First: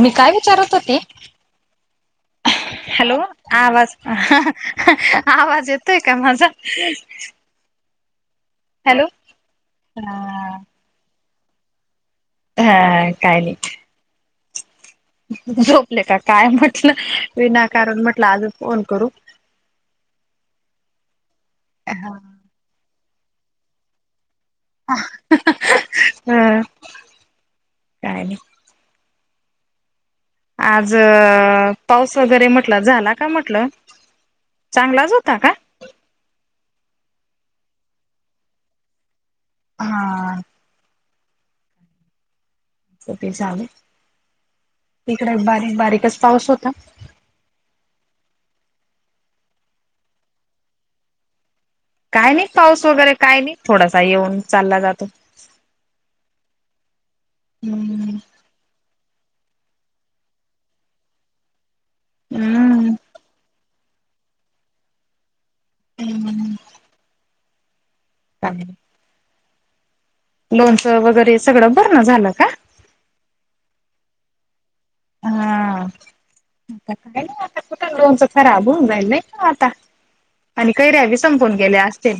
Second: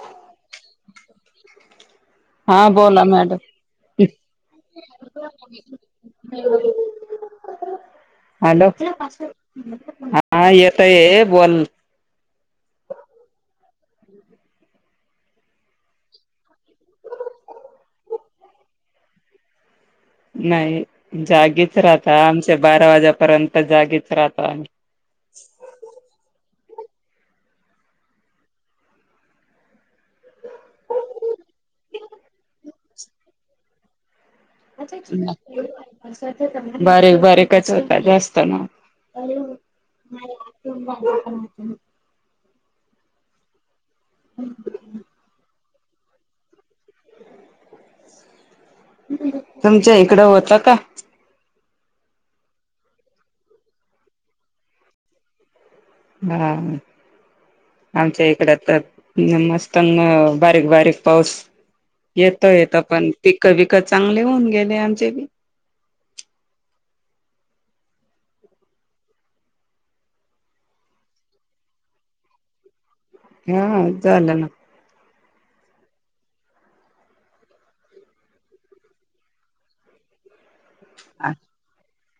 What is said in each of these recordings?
मी काय विचारत होते.. हां ब. हॅलो आवाज आवाज येतोय. का माझा. हॅलो हा येत ये बोल. हा काही नाही.. ह. झोपले का काय म्हटलं विनाकारण म्हटलं आज फोन करू. नाही जागीच राहता. आमच्या बारा वाजेपर्यंत जागीच राहता आम्ही. हम्. काय नाही.. आज पाऊस वगैरे म्हटलं झाला का म्हटलं. चांगलाच होता का? बर बरेकच होतात जास्त ना. हा [unintelligible] हो ते इकडे बारीक बारीकच पाऊस होता.. तुमच्या इकडं होत का?. काय नाही पाऊस वगैरे काय नाही. थोडासा येऊन चालला जातो. हा हम्म आमच्या इकड तर मस्त बारीक बारीक पाऊस येतो येत हम्म. पण पिक बिक चांगले होऊन गेले. आमचे बी हम्म चांगले लोणचं वगैरे सगळं बरण झालं का हा झालं ना हा आता काय नाही आता कुठ लोनच खराब होऊन जाईल नाही का आता आणि कैऱ्यावी संपून गेल्या असतील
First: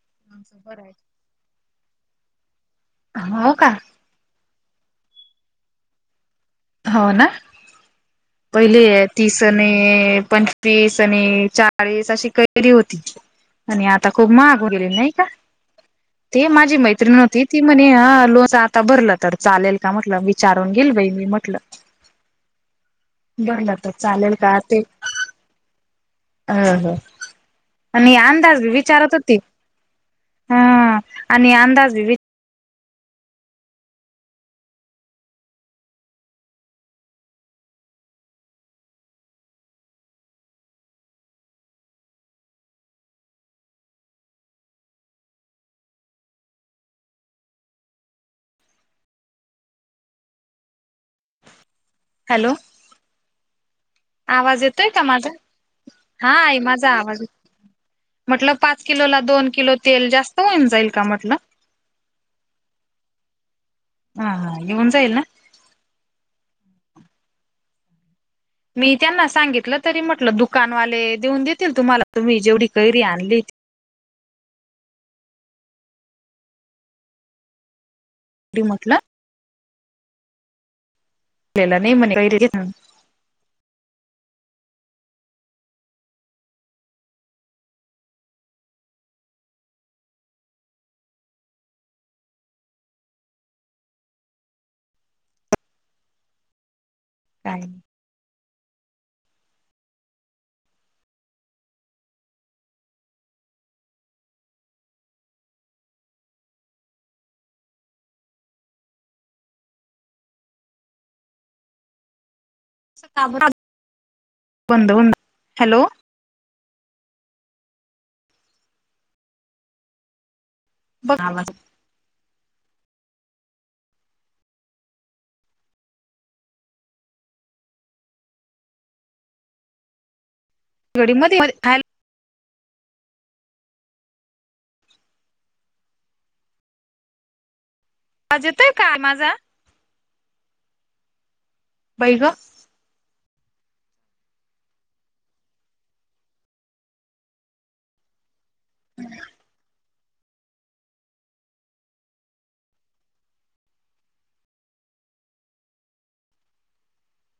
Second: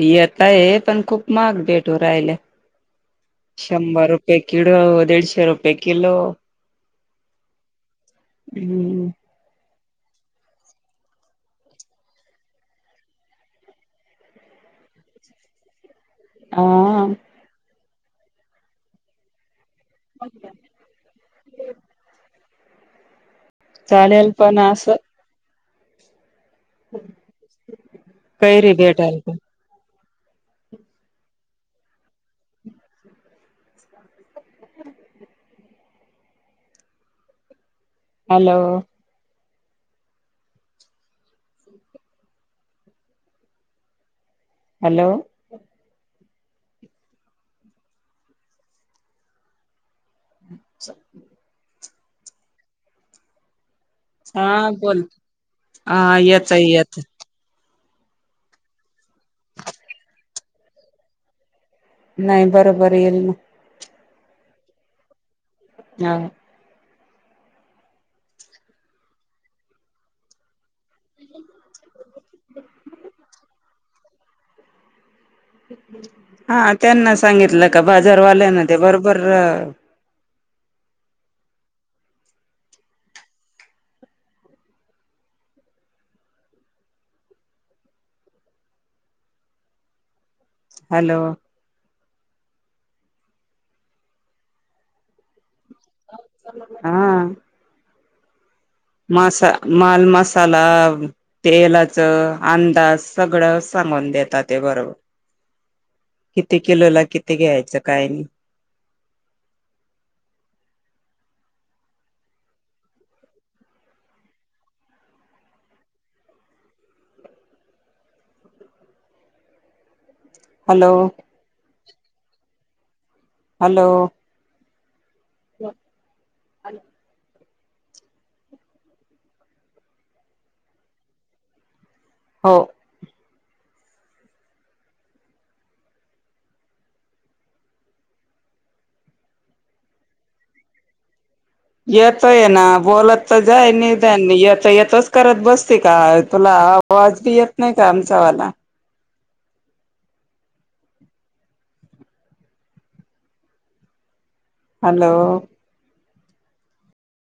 येत आहे पण खूप महाग भेटू राहिला हो का शंभर रुपे रुपये किड दिडशे रुपये किलो हो ना पहिले हम्म तीस आणि पंचवीस आणि चाळीस अशी कैरी होती आणि आता खूप महाग होऊन गेली नाही का ते माझी हा मैत्रीण व्हती ती म्हणे लोनच आता भरलं तर चालेल का म्हटलं विचारून गेल वई मी म्हटलं बरलं तर चालेल का पण ते असं अ ह आणि अंदाज कैरी विचारत भेटाल का होती हा आणि अंदाज [inaudible] हॅलो हॅलो अ्छा हॅलो हा आवाज येतोय बोल का माझा? हा आई येतय माझा येत आवाज म्हटलं पाच किलो ला दोन किलो तेल जास्त होऊन जाईल का म्हटलं नाही बरोबर येईल ना हा हा निघून जााईल ना हा मी त्यांना सांगितलं तरी म्हटलं दुकानवाले देऊन देतील तुम्हाला तुम्ही जेवढी कैरी आणली हा त्यांना सांगितलं का बाजारवाल्यान तेवढी ते म्हटलं बरोबर नाही मगं कैरी हॅलो हा काय? मासा माल मसाला तेलाच अंदाज सगळं सांगून देतात ते बरोबर किती किलो ला किती घ्यायचं काय बंद हो हॅलो हॅलो बरोबर. हॅलो [inaudible] घडी मध्ये हॅ हो आवाज येतय का माझा? बाई ग येतोय आहे ना बोला ता जाय नि येतो, येतोच करत बसते का तुला आवाज बी येत नाही का आमचा वाला हम्. हॅलो